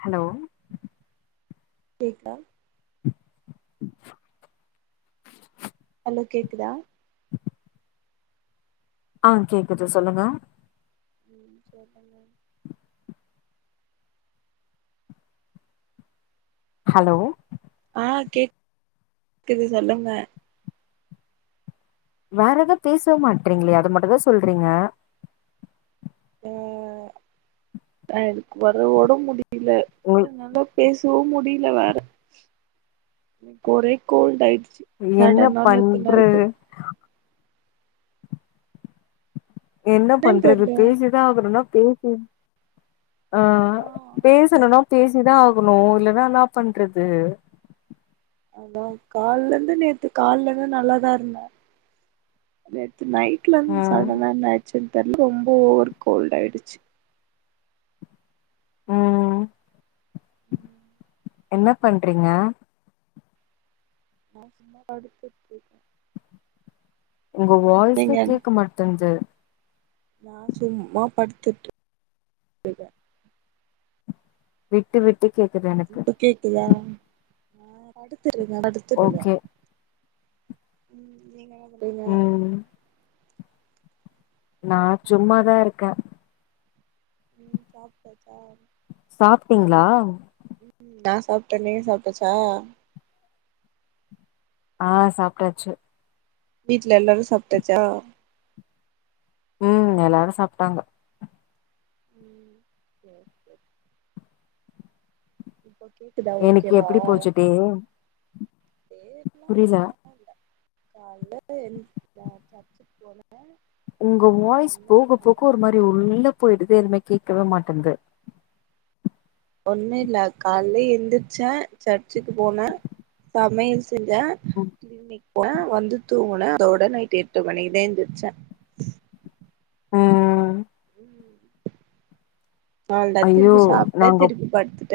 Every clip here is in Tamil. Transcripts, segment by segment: ஹலோ கேக்தா ஹலோ கேக்குதா ஆ கேக்குது சொல்லுங்க ம் சொல்லுங்க ஹலோ ஆ கேக் [inaudible] குது சொல்லுங்க வேற எதும் பேஸ்வே மாட்டறீங்ளே அத மட்டு தா சொல்றீங்க ஆ எனக்கு வேற ஒடம் முடியில உங்களுக் என்னால பேசவு முடியில வேற எனக்கு ஒரே கோல்ட் ஆயிடுச்சு என்ன சடனா நேத்து பண்ற நைட்டு என்ன என்னன்னு பண்றது தெர்ல பேசிதா ஆகுனோனா பேசு ஆ பேசணுனா பேசிதா ஆகணு இல்லன்னா இன்னா பண்றது அதா கால்லந்து நேத்து கால்ல த நல்லாதா இருந்த நேத்து நைட்ல இருந்து ம் சடனா என்ன ஆச்சுன் தெர்ல ரொம்ப ஒரு கோல்ட் ஆயிடுச்சு ம் ம் என்ன பண்றீங்க நா சும்மா படுத்துட்ருக்க உங்க வாய்ஸே நீங்க கேக்க மாட்டங்து நா சும்மா படுத்துட்டு விட்டு விட்டு கேக்குது என இப்ப கேக்குதா ஆ படுத்திருங்க படுத்துருக்க ஓகே ம் நீங்க என்னா பண்றீங்க ம் நா சும்மதா இருக்க ம் சாப்ட்டாச்சா சாப்ட்டீங்ளா நா சாப்ட்டே நீங்க சாப்ட்டாச்சா ஆ சாப்ட்டாச்சு வீட்டுல எல்லாரு சாப்ட்டாச்சா ம் எல்லாரு சாப்ட்டாங்க ம் சேரி சேரி இப்ப கேக்குதா இன்னைக்கு ஓகேவா எப்டி போச்சு சேரி புரியில கால்ல எந்சு நா சச்சுக்கு போன உங்க வாய்ஸ் போக போக சம ஒரு மாரி உள்ள போயிடுது எதுமே கேக்கவே மாட்டன்து ஒண்ணு இல்ல கால்ல எந்திரச்சே சர்ச்சுக்கு போன சமையல் செஞ்ச கிளினிக் போன வந்து தூங்க அதோட நைட் எட்டு மணிக்குத எந்திருச்சே அ அ அவுள்தா ஐயோ திருப்பி சாப்ட்ட நாங்க திருப்பி படுத்துட்ட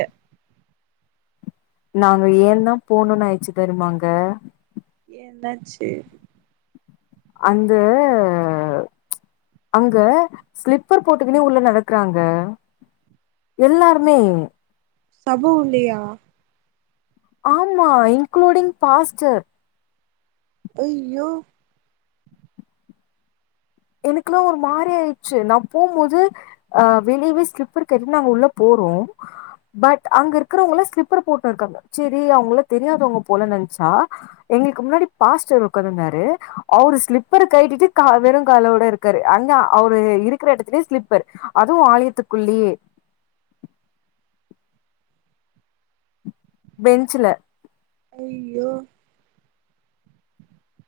நாங்க ஏ தா போகணுன்னு அயிச்சு தெரியுமாங்க ஏ என்னாச்சு அந்த அங்க ஸ்லிப்பர் போட்டுக்குனு உள்ள நடக்கறாங்க எல்லாருமே சப உள்ளயா ஆமா இன்குளூடிங் பாஸ்டர் ஐய்யோ எனக்குல்லா ஒரு மாரி ஆயிடுச்சு நா போம்போது அ வெளியவே ஸ்லிப்பர் கலட்டிட்டு நாங்க உள்ள போறோ பட் அங்க இருக்கறவங்கள்ளா ஸ்லிப்பர் போட்டு இருக்காங்க சேரி அவங்கள்ளா தெரியாதவங்க போல நென்ச்சா எங்களுக்கு முன்னாடி பாஸ்டர் ஒக்காந்துருந்தாரு அவரு ஸ்லிப்பர கழட்டிட்டு கா வெறு காலோட இருக்காரு அங்க அவரு இருக்கிற இடத்துலயே ஸ்லிப்பர் அதுவு ஆலயத்துக்குள்ளயே பெஞ்ச்சுல ஐய்யோ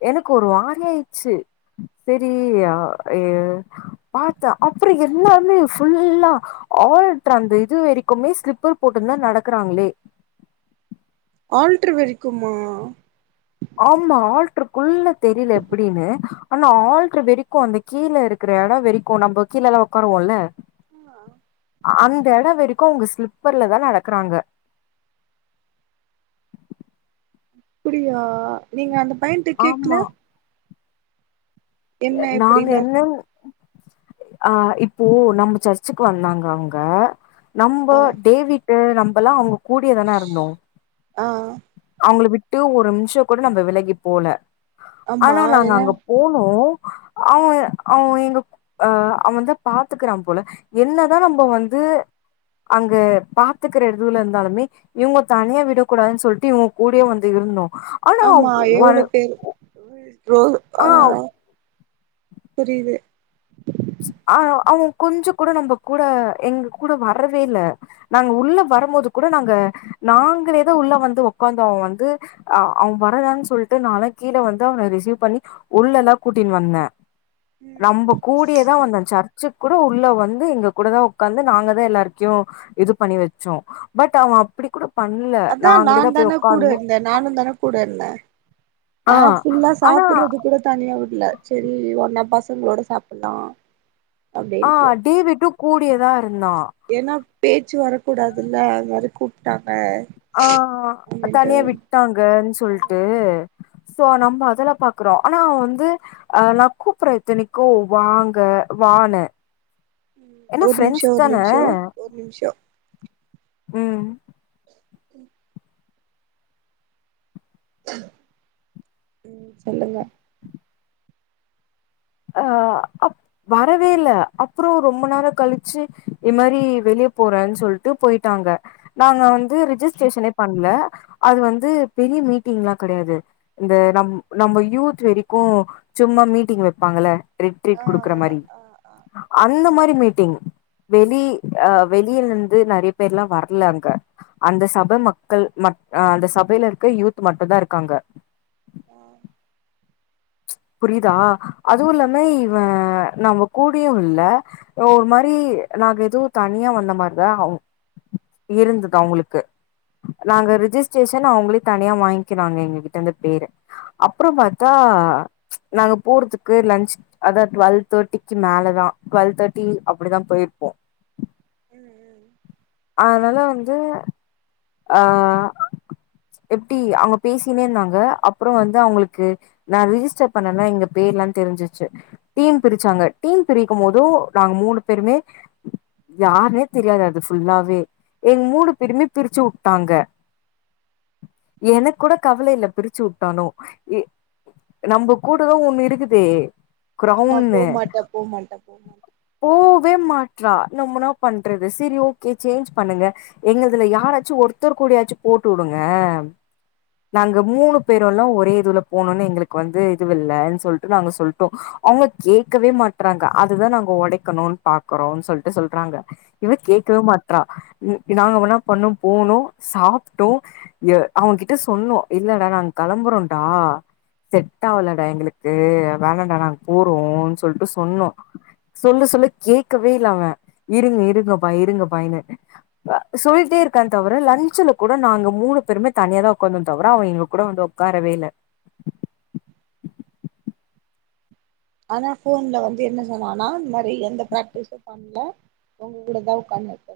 எனக்கு ஒரு மாரியாச்சு சேரி அ இ பாத்தா அப்புறோ எல்லாருமே ஃபுல்லா ஆள்ட்ரு அந்த இது வரைக்குமே ஸ்லிப்பர் போட்டு தா நடக்கிறாங்களே ஆல்டரு வரைக்குமா ஆமா ஆல்ட்ருக்குள்ள தெரில எப்டின்னு ஆனா ஆள்ட்ர் வெரிக்கு அந்த கீழே இருக் குற எடொ வரைக்கும் நம்ம கீழ எல்லா ஒக்காருவோல்ல ஆ அந்த எடோ வரைக்கு அவ்ங்க ஸ்லிப்பர்ல தா நடக்றாங்க அப்டியா நீங்க அந்த பையன்ட கேக்கல ஆமா என்ன இப்டில்லா அ இப்போ நம்ம சர்ச்சுக்கு வந்தாங்க அவ்ங்க நம்போ ஆ டேவிட்டு நம்மல்லா அவங்க கூடியேதானே இருந்தோ ஆ அவங்கள விட்டு ஒரு நிமிஷ கூட நம்ம விலகி போல ஆமா ஆனா நாங்க ஏனா அங்க போனோ அவ்ங்க அவ்ங்க எங்க அ அவெதா பாத்துக்கிறா போல என்னதா நம்ப வந்து அங்க பாத்துக்குற இதுவுல இருந்தாலுமே இவங்க தனியா விடக்கூடாதுன் சொல் சுத்தி உங் கூடவே வந்து இருந்தோ ஆனா ஆமா ஒரு எவ்ளோ பேரு வி ஓ அ ஆ புரியுது ஆ அவங் கொஞ்சொ கூட நம்ம கூட எங்க கூட வரவே இல்ல நாங்க உள்ள வரும்போது கூட நாங்க நாங்களேதா உள்ள வந்து உக்காந்தோ வந்து அ அவெ வரதான்னு சொல்லிட்டு நாலா கீழ வந்து அவன ரிசீவ் பண்ணி உள்ளல்லா கூட்டின்னு வந்தே ம் நம்ப கூப்ட் தா வந்தன் சர்ச்சுக்கு கூட உள்ள வந்து எங்க கூட தா ஒக்காந்து நாங்க தா எல்லாருக்கியு இது பண்ணி வெச்சோம் பட் அவ அப்டி கூட பண்ணல அதா நா நாங்களே தா போய் தான கூட உக்காந்தோ இருந்தே நானு தான கூட இருந்த ஆ நா ஃபுல்லா ஆனா சாப்புறது கூட தனியா வுட்ல செரி ஒன்னா பசங்களோட சாப்புல்லா ஆ டேவிட்டு கூடியேதா இருந்தா ஏன்னா பேச்சு வரக் கூடாதுல்ல அது மாரி கூப் ட்டாங்க அப்டின்ட்டு டாங்கன் ஆ சொல்ட்டு ஆ சோ நம்ம அதெல்லா பாக்குறோ ஆனா அவ்ங் வந்து அ நா கூப்புற இத்தனிக்கும் வாங்க வானு ம் என்னா ஒரு ஃப்ரெண்ட்ஸ் நிமிஷோ ஒரு தானே நிமிஷோ ஒரு நிமிஷோ ம் ம் ம் சொல்லுங்க ஆ அப் வரவே இல்ல அப்றோ ரொம்ப நேரோ கழிச்சு இ மாரி வெளிய போறேன் சொல்ட்டு போயிட்டாங்க நாங்க வந்து ரிஜிஸ்ட்ரேஷனே பண்ல அது வந்து பெரிய மீட்டிங்லா கெடையாது இந்த நம் நம்ம யூத் வரைக்கூ சும்மா மீட்டிங் வெ பாங்கள ரிட் ஆ ட்ரீட் குடுக்கற ஆ மாரி ஆ ஆ அந்த மாரி மீட்டிங் வெளி அ வெளியில இருந்து நெறய பேர்ல்லா வரல அங்க அந்த சப மக்கள் மக் அ அந்த சபையில இருக்க யூத் மட்டு தா இருக்காங்க ஆ புரியுதா அதுவும் இல்லாம இவன் நம்ம கூடயு இல்ல ஒரு மாரி நாங்க எதுவு தனியா வந்த மாரிதா அவ் இருந்தது அவ்ங்களுக்கு நாங்க ரிஜிஸ்ட்ரேஷன் அவங்களே தனியா வாங்கினாங்க எங்கிட்ட இருந்து பேரு அப்புறோ பாத்தா நாங்க போறதுக்கு லன்ச் அதா டுவல் தேர்ட்டிக்கு மேலதா டுவல் தேர்டி அப்டிதா போயிருப்போ ம்ம் அதனால வந்து ஆ எப்டி அவங்க பேசினே இந்தாங்க அப்புற வந்து அவங்களுக்கு நா ரிஜிஸ்டர் பண்ணல எங்க பேர்லா தெரிஞ்சிச்சு டீம் பிரிச்சாங்க டீம் பிரிக்கும் போது நாங்க மூணு பேருமே யாருனே தெரியாது அது ஃபுல்லாவே எங்க மூணு பேருமே பிரிச்சு வுட்டாங்க எனக்கு கூட கவலயில்ல பிரிச்சு வுட்டாலு எ நம்ப கூடதா ஒண்ணு இருக்குதே ஆமா க்ரௌன்னு போமாட்ட போமாட்ட [inaudible] போவே மாட்றா நம்ம னா பண்றது செரி ஓ கே சேஞ்ச் பண்ணுங்க எங்கள்துல யாராச்சு ஒருத்தர் கூடயாச்சு போட்டு வுடுங்க நாங்க மூணு பேருல்லா ஒரே இதுல போணுன்னு எங்களுக்கு வந்து இதுவில்லன் சொல்ட்டு நாங்க சொல்ட்டோம் அவங்க கேக்கவே மாட்றாங்க அதுதா நாங்க ஒடைக்கணுன் பாக்கறோன்னு சொல்ட்டு சொல்றாங்க இவ கேட்கவே மாட்றா ம் நாங்க வென்ன பண்ணோ போனோ சாப்ட்டோ எ அவன்கிட்ட சொன்னோ இல்லடா நாங்க களம்புறோன்டா செட் ஆவலடா எங்களுக்கு வேணாண்டா நாங்க போறோன் சொல்ட்டு சொன்னோ சொல்ல சொல்ல கேட்கவே இல்ல அவே இருங்க இருங்க பாய் இருங்க பாய்னு சொல்ட்டே இருக்கா தவர லஞ்சுல கூட நாங்க மூணு பேருமே தனியா தா ஒக்காந்தோ தவர அவ எங்க கூட வந்து ஒக் காரவே இல்ல ஆனா ஃபோன்ல வந்து என்ன சொன்னனா இந்த மாரி எந்த ப்ராட்க்டிஸு பண்ல உங்ககூட தா உக்காந்துனுருப்பே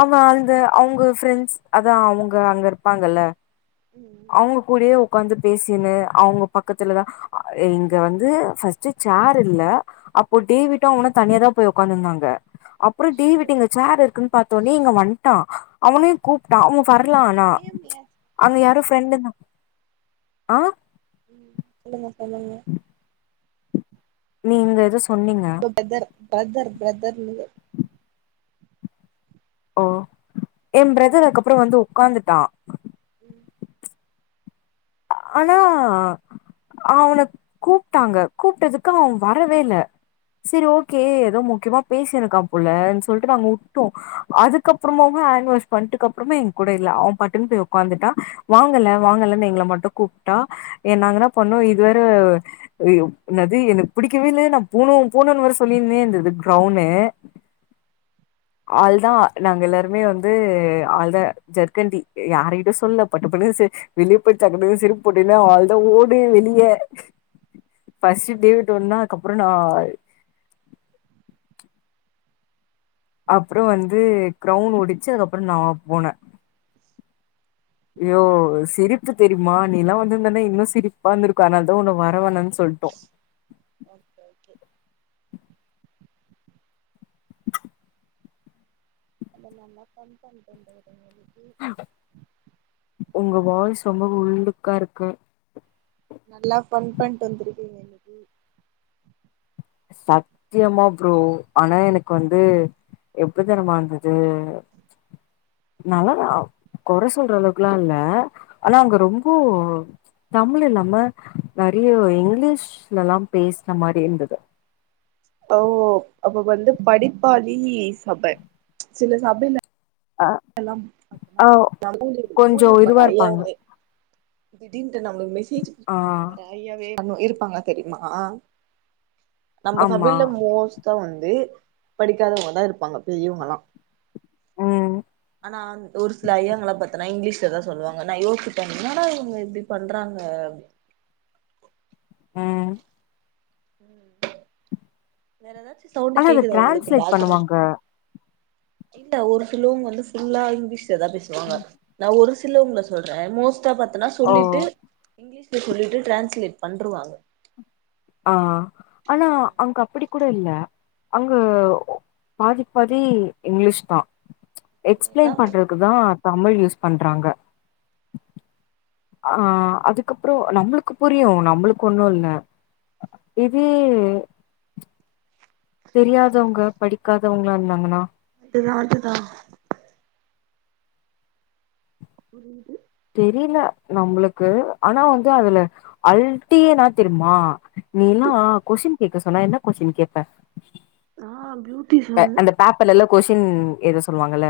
அவ அந்த அவுங்க ஃப்ரெண்ட்ஸ் அதா அவுங்க அங்க இருப்பாங்கல்ல ம் ம் அவுங்க கூடயே ஒக் காந்து பேசின்னு அவுங்க பக்கத்துலதா இங்க வந்து ஃபர்ஸ்ட்டு சேர் இல்ல அப்போ டேவிட்டு அவ்னு தனியாதா போய் உக்காந்துருந்தாங்க அப்றோ சோ டேவிட்டு இங்க சேர் இருக்குன்னு பாத்தோனே இங்க வந்ட்டான் அவுனையு கூப்ட்டா அவ வர்லா ஆனா நேம் ஏ அங்க யாரோ ஃப்ரெண்டு தா ஆ ம் சொல்லுங்க சொல்லுங்க நீங்க எதோ சொன்னீங்க உங்க பெதர் பிரதர் பிரதர்ன்னு எ ம் பிரதர் அதுக்கப்புற வந்து உக்காந்துட்டா ம் ஆனா அவ கூப்ட்டாங்க கூப்ட்டதுக்கு அவ வரவே இல்ல செரி ஓகே ஏதோ முக்கியமா பேசினுக்கா போலன்னு சொல்ட்டு நாங்க வுட்டோ அதுக்கப்புறமா ஹான்ட்வாஷ் பண்ட்டுகப்புறமே எங்ககூட இல்ல அவ பட்டுன்னு போய் உக்காந்துட்டா வாங்கல வாங்கலன்னு எங்கள மட்டு கூப்ட்டா நாங்க என்னா பண்ணோ இது வேர ஐய்யயோ என்னது எனக்கு புடிக்கவே இல்ல நா போனு போனுன்னு வேர சொல்லினேருந்தது கிரௌன்னு ஆள்தா நாங்க எல்லாருமே வந்து ஆள்தா ஜர்க்கண்டி யார்கிட்ட சொல்லல பட்டு பட்டுண்ணு செ வெளிய போய் டக்குனு ஸ் செருப்போட்டினா அவ்ளோ தா ஓடு வெளியே ஃபர்ஸ்ட் ம் டேவிட் ஓட்ன கப்றோ நா அப்பறோ வந்து கிரௌனு ஒடிச்சு அதுக்கப்பறோ நா போன யோ ம் சிரிப் பு தெரியுமா நீல்லா வந்துருந்தன்னா இன்னு சிரிப்பா இந்துருக்கு அதுனால்தா ஒன்ன வர வேனான் சொல்ட்டோ ஓகே ஓகே அங்க நல்லா ஃபண் பண்ட்டு வந்துருக்கீங்க இன்னக்கி ஒங்க வாய்ஸ்ஸு ரொம்ப உள்ளுக்காருக்கு நல்லா ஃபண் பண்ட்டு வந்துருக்கீங்க சத்தியமா ப்ரோ ஆனா எனக்கு வந்து எப்ப தெரிமா வந்தது நல்லதா கொற சொல்ற அளவுக்லால்ல ஆனா அங்க ரொம்போ தமிழ் இல்லாம நெறைய இங்கிலீஷ்லல்லா பேசுன மாரிருந்தது ஓ அப்ப வந்து படிப்பாளி சப சில சபைல அ ஆ [inaudible] கொஞ்சோ ஊழியம் பன்ற இதுவா இருப்பாங்க ஐயாங்களே திடீர்ன்ட்டு நம்முளுக்கு மெசேஜ் ஆ பண்ண வரா ஐயாவே இருப்பாங்க தெரியுமா நம்ப ஆமா சபைல மோஸ்ட்டா வந்து படிக்காதவங்கதா இருப்பாங்க பெரியவங்கலா ம் நா ஒரு சில ஐயாங்கள பாத்தேனா இங்க்லீஷ்லதா சொல்லுவாங்க நா யோசிப்பே என்னடா இவுங்க இப்பிடி பண்றாங்க ம் ம் வேற எதாச்சூ ஆனா சவுண்டு அது கேக்குதா உங்குளுக் டிரான்ஸ்லேட் பாத்ரூம் பண்ணுவாங்க இல்ல ஒரு சிலவுங்க வந்து ஃபுல்லா இங்க்லீஷ்ல தா பேசுவாங்க நா ஒரு சிலவுங்கள சொல்றே மோஸ்ட் ட்டா பாத்தனா ஓ சொல்லிட்டு இங்கிலீஷ்ல சொல்லிட்டு டிரான்ஸ்லேட் பண்ருவாங்க அ ஆனா அங்க் அப்பிடிக் கூட இல்ல அங்க பாதிக் பாதி இங்கிலீஷ்த்தா எல்லா எக்ஸ்ப்ளெய்ன் பண்றத்துக்குதா தமிழ் யூஸ் பண்றாங்க அ அதுக்கப்புறோ நம்புளுக்கு புரியூ நம்புளுக்கு ஒண்ணூல்ல இது தெரியாதவங்க படிக்காதவங்ளார்ந்தாங்னா அதுதா அதுதா புரியுது தெரில நம்புளுக்கு ஆனா வந்து அதுல அல்ட்டியேன்னா தெர்மா நீலான் கொஸின் கேக்க சொன்னா என்னா கொஸின் கேட்ப நா புளூத் இப்ப அந்த பேப்பர்ல்லா கொஷின் எய்த சொல்லுவாங்கல்ல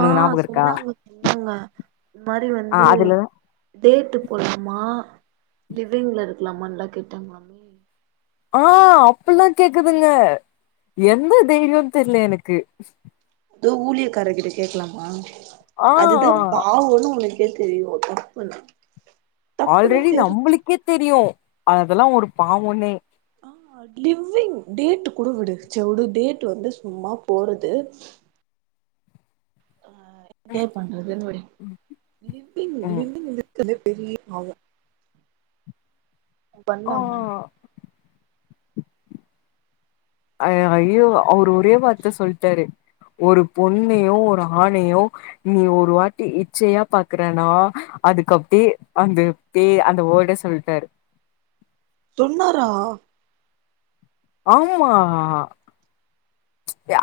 ஆ ஞாபகம் இருக்கா சொன்னாங்க சொன்னாங்க இந்த மாதிரி வந்து ஆ அதுல டேட்டு போலாமா லிவிங்ல இருக்கலாமல்லா கேட்டாங்கலாமே அ அப்புல்லா கேக்குதுங்க எந்த தைரியோ தெர்ல எனக்கு அதூ ஊழிய காரர்கிட்ட கேக்கலாம்மா ஆ அதுதா பாவன்னூ ஒனக் கோ தெரீயூ தப்புண்ணூ ஆல்ரெடி நம்புளுக்கே தெரியூ அதல்லா ஒரு பாவன்னே அ லிவ்விங் டேட்டு கூட விடு சேர் உடு டேட்டு வந்து சும்மா போறது என்ஜாய் பண்றதுன் விடு லிவ்விங் ம் லிவ்விங் இருக் கிறதே பெரியப் பாவோ அத ஆ பண்லாமா அய் ஐயோ அவர் ஒரே வார்த்த சொல்ட்டாரு ஒரு பொண்ணையோ ஒரு ஆணையோ நீ ஒரு வாட்டி இச்சையா பாக்குறேனா அதுக் அப்டே அந்த தே அந்த வோடே சொல்ட்டாரு சொன்னாரா ஆம்மா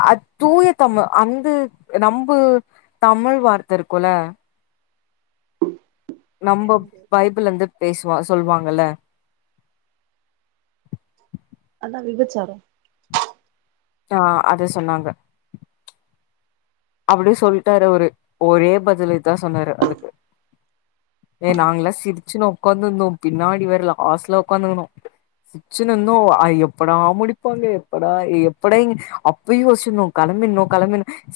அத் தூயத் தமிழ் அந்து நம்பு தமிழ் வார்த்த இருக்குல்ல நம்ப என்னது பைபிளந்து பேசுவா சொல்வாங்கல்ல அதா விபச்சாரோ தா அத சொன்னாங்க அப்படியே சொல்லிட்டாரு அவரு ஒரே பதிலு தா சொன்னாரு அதுக்கு ஏ நாங்கல்லா சிரிச்சுன்னு உட்காந்துருந்தோ பின்னாடி வேற லாஸ்ட்ல உக்காந்துக்கணோ சிரிச்சினூர்ந்தோ அ எப்படா முடிப்பாங்க எப்படா எ எப்படா இங் அப் பயே யோசின்னிருந்தோ களம்பிட்னோ களம்பிட்ன்